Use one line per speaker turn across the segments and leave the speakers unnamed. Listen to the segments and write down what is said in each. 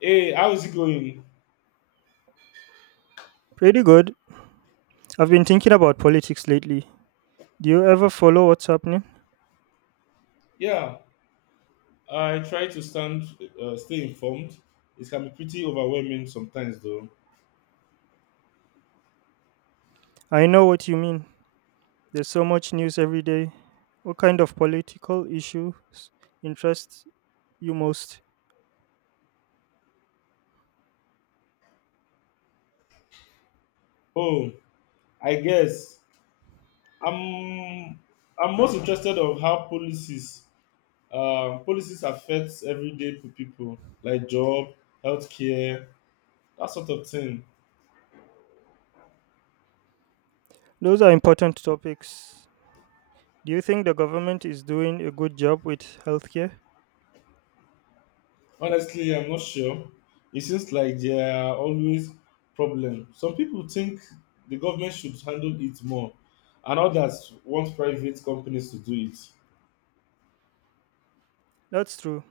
Hey, how is it going?
Pretty good. I've been thinking about politics lately. Do you ever follow what's happening?
Yeah, I try to stand, stay informed. It can be pretty overwhelming sometimes, though.
I know what you mean. There's so much news every day. What kind of political issues interest you most?
Oh, I guess I'm I'm most interested of how policies affects everyday people, like job, healthcare, that sort of thing.
Those are important topics. Do you think the government is doing a good job with healthcare?
Honestly, I'm not sure. It seems like there are always problems. Some people think the government should handle it more, and others want private companies to do it.
That's true.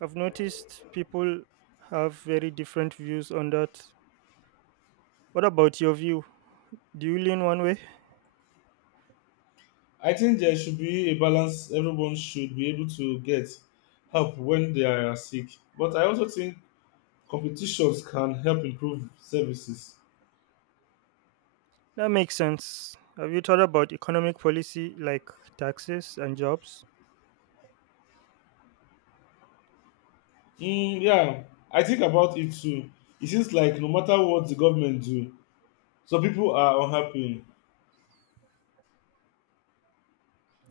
I've noticed people have very different views on that. What about your view? Do you lean one way?
I think there should be a balance. Everyone should be able to get help when they are sick. But I also think competitions can help improve services.
That makes sense. Have you thought about economic policy like taxes and jobs?
Mm, yeah, I think about it too. It seems like no matter what the government do, some people are unhappy.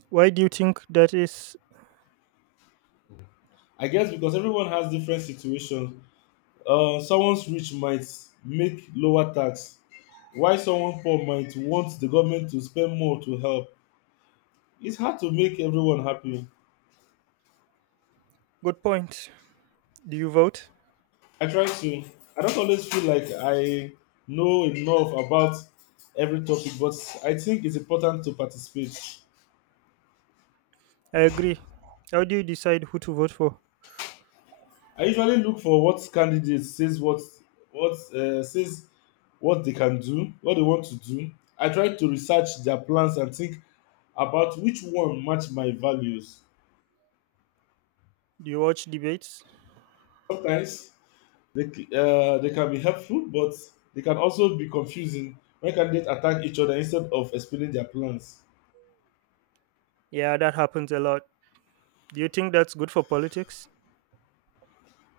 Why do you think that is?
I guess because everyone has different situations, someone's rich might make lower tax, while someone poor might want the government to spend more to help. It's hard to make everyone happy.
Good point. Do you vote?
I try to. I don't always feel like I know enough about every topic, but I think it's important to participate.
I agree. How do you decide who to vote for?
I usually look for what candidate says what, says what they can do, what they want to do. I try to research their plans and think about which one match my values.
Do you watch debates?
Sometimes. They can be helpful, but they can also be confusing when candidates attack each other instead of explaining their plans.
Yeah, that happens a lot. Do you think that's good for politics?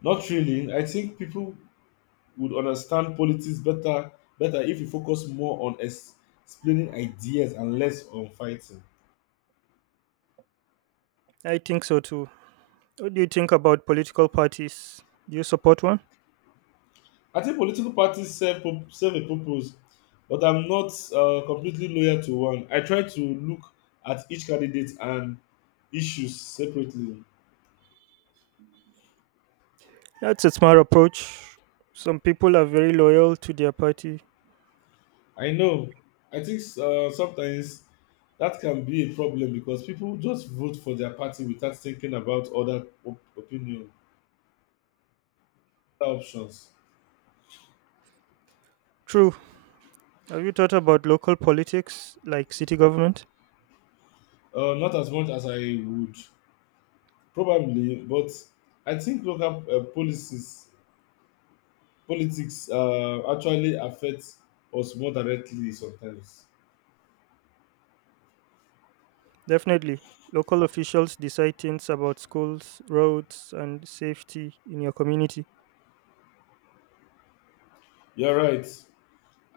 Not really. I think people would understand politics better if we focus more on explaining ideas and less on fighting.
I think so too. What do you think about political parties? Do you support one?
I think political parties serve a purpose, but I'm not completely loyal to one. I try to look at each candidate and issues separately.
That's a smart approach. Some people are very loyal to their party.
I know. I think sometimes that can be a problem because people just vote for their party without thinking about other opinion, other options.
True. Have you thought about local politics, like city government?
Not as much as I would probably, but I think local politics actually affect us more directly sometimes.
Definitely. Local officials decide things about schools, roads, and safety in your community.
You're right.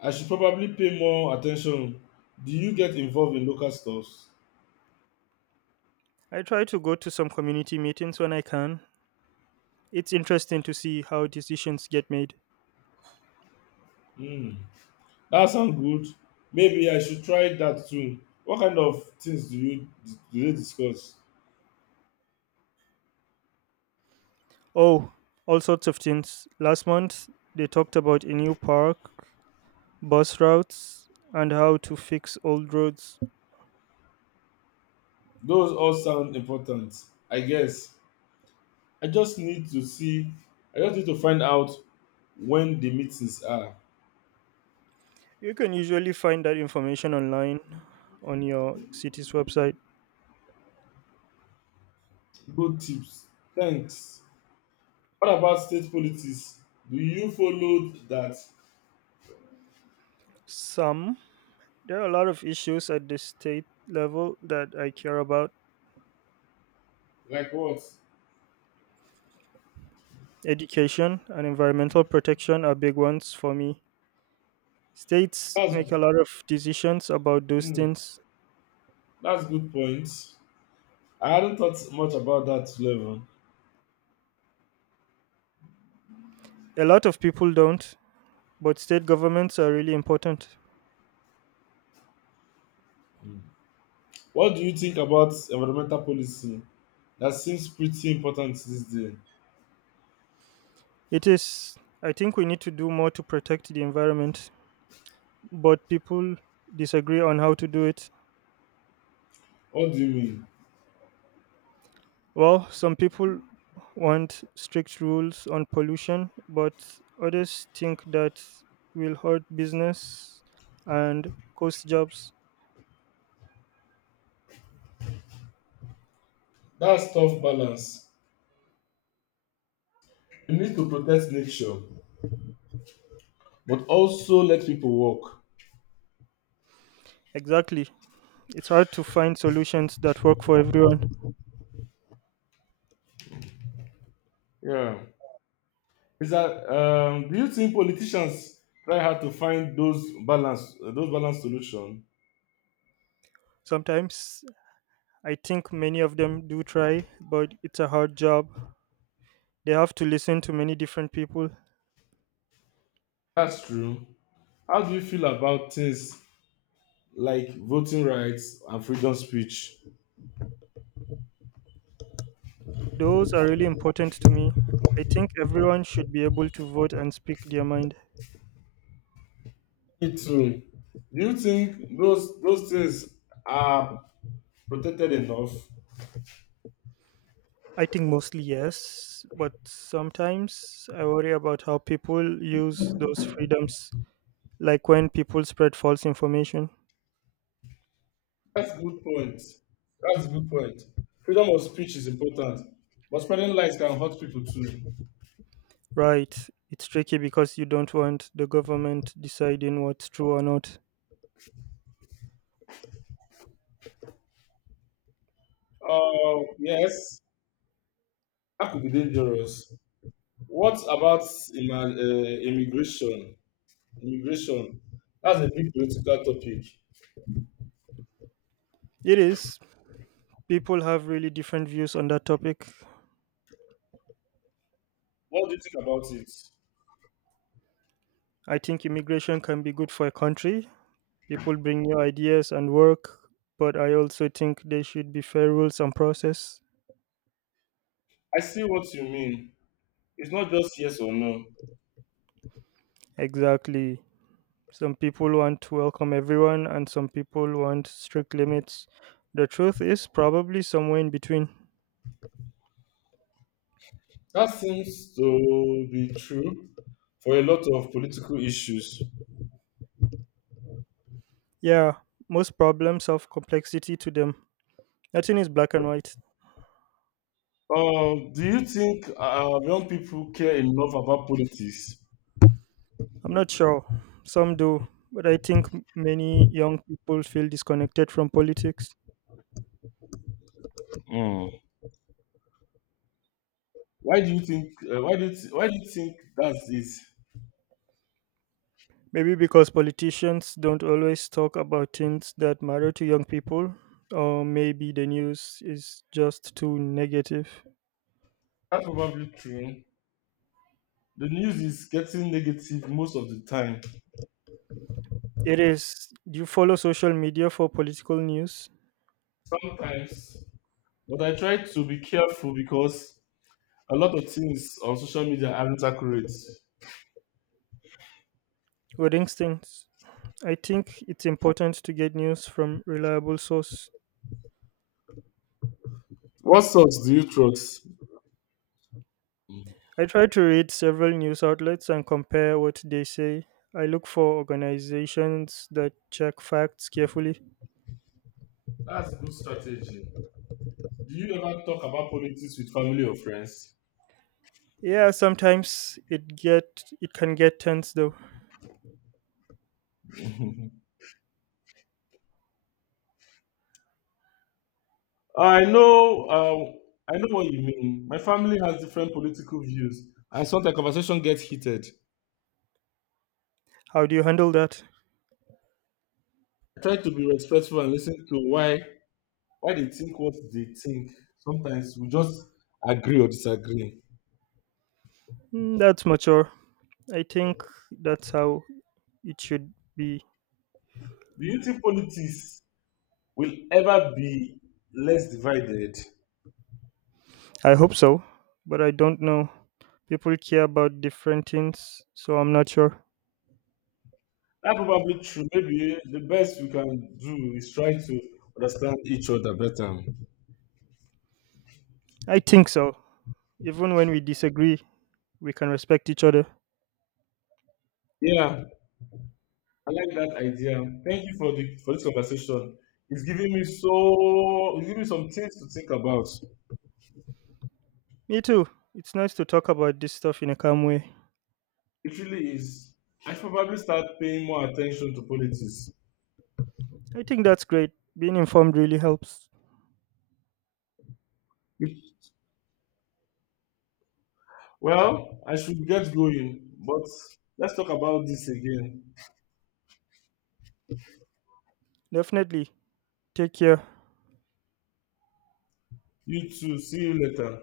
I should probably pay more attention. Do you get involved in local stuffs?
I try to go to some community meetings when I can. It's interesting to see how decisions get made.
Hmm. That sounds good. Maybe I should try that too. What kind of things do you do they discuss?
Oh, all sorts of things. Last month, they talked about a new park, bus routes, and how to fix old roads.
Those all sound important, I guess. I just need to see I just need to find out when the meetings are.
You can usually find that information online on your city's website.
Good tips. Thanks. What about state politics? Do you follow that?
Some, there are a lot of issues at the state level that I care about.
Like what?
Education and environmental protection are big ones for me. States
That's,
make a lot of decisions about those
mm,
things.
that's good point. I hadn't thought much about that level.
A lot of people don't, but state governments are really important.
What do you think about environmental policy? That seems pretty important these days.
It is, I think we need to do more to protect the environment, but people disagree on how to do it.
What do you mean?
Well, some people want strict rules on pollution, but others think that will hurt business and cost jobs.
That's tough balance. You need to protect nature, but also let people work.
Exactly. It's hard to find solutions that work for everyone.
Yeah. Is that, do you think politicians try hard to find those balance those balance solution?
Sometimes I think many of them do try, but it's a hard job. They have to listen to many different people.
That's true. How do you feel about things like voting rights and freedom speech?
Those are really important to me. I think everyone should be able to vote and speak their mind.
Me too. Do you think those things are protected enough?
I think mostly yes, but sometimes I worry about how people use those freedoms, like when people spread false information.
That's a good point. That's a good point. Freedom of speech is important, but spreading lies can hurt people too.
Right, it's tricky because you don't want the government deciding what's true or not.
Yes, that could be dangerous. What about immigration. Immigration. That's a big political topic.
It is. People have really different views on that topic.
What do you think about it?
I think immigration can be good for a country. People bring new ideas and work, but I also think there should be fair rules and process.
I see what you mean. It's not just yes or no.
Exactly. Some people want to welcome everyone, and some people want strict limits. The truth is probably somewhere in between.
That seems to be true for a lot of political issues.
Yeah, most problems have complexity to them. Nothing is black and white.
Do you think young people care enough about politics?
I'm not sure. Some do, but I think many young people feel disconnected from politics.
Hmm. Why do you think? Why do you th- Why do you think that's it?
Maybe because politicians don't always talk about things that matter to young people, or maybe the news is just too negative.
That's probably true. The news is getting negative most of the time.
It is. Do you follow social media for political news?
Sometimes, but I try to be careful because a lot of things on social media aren't accurate.
Or instincts? I think it's important to get news from reliable source.
What source do you trust?
I try to read several news outlets and compare what they say. I look for organizations that check facts carefully.
That's a good strategy. Do you ever talk about politics with family or friends?
Yeah, sometimes it can get tense though.
I know what you mean. My family has different political views, and sometimes conversation gets heated.
How do you handle that?
I try to be respectful and listen to why they think what they think. Sometimes we just agree or disagree.
That's mature. I think that's how it should be.
Do you think politics will ever be less divided?
I hope so, but I don't know. People care about different things, so I'm not sure.
That's probably true. Maybe the best we can do is try to understand each other better.
I think so. Even when we disagree, we can respect each other.
Yeah, I like that idea. Thank you for the for this conversation. It's giving me some things to think about.
Me too. It's nice to talk about this stuff in a calm way.
It really is. I should probably start paying more attention to politics.
I think that's great. Being informed really helps.
Well, I should get going, but let's talk about this again.
Definitely. Take care.
You too. See you later.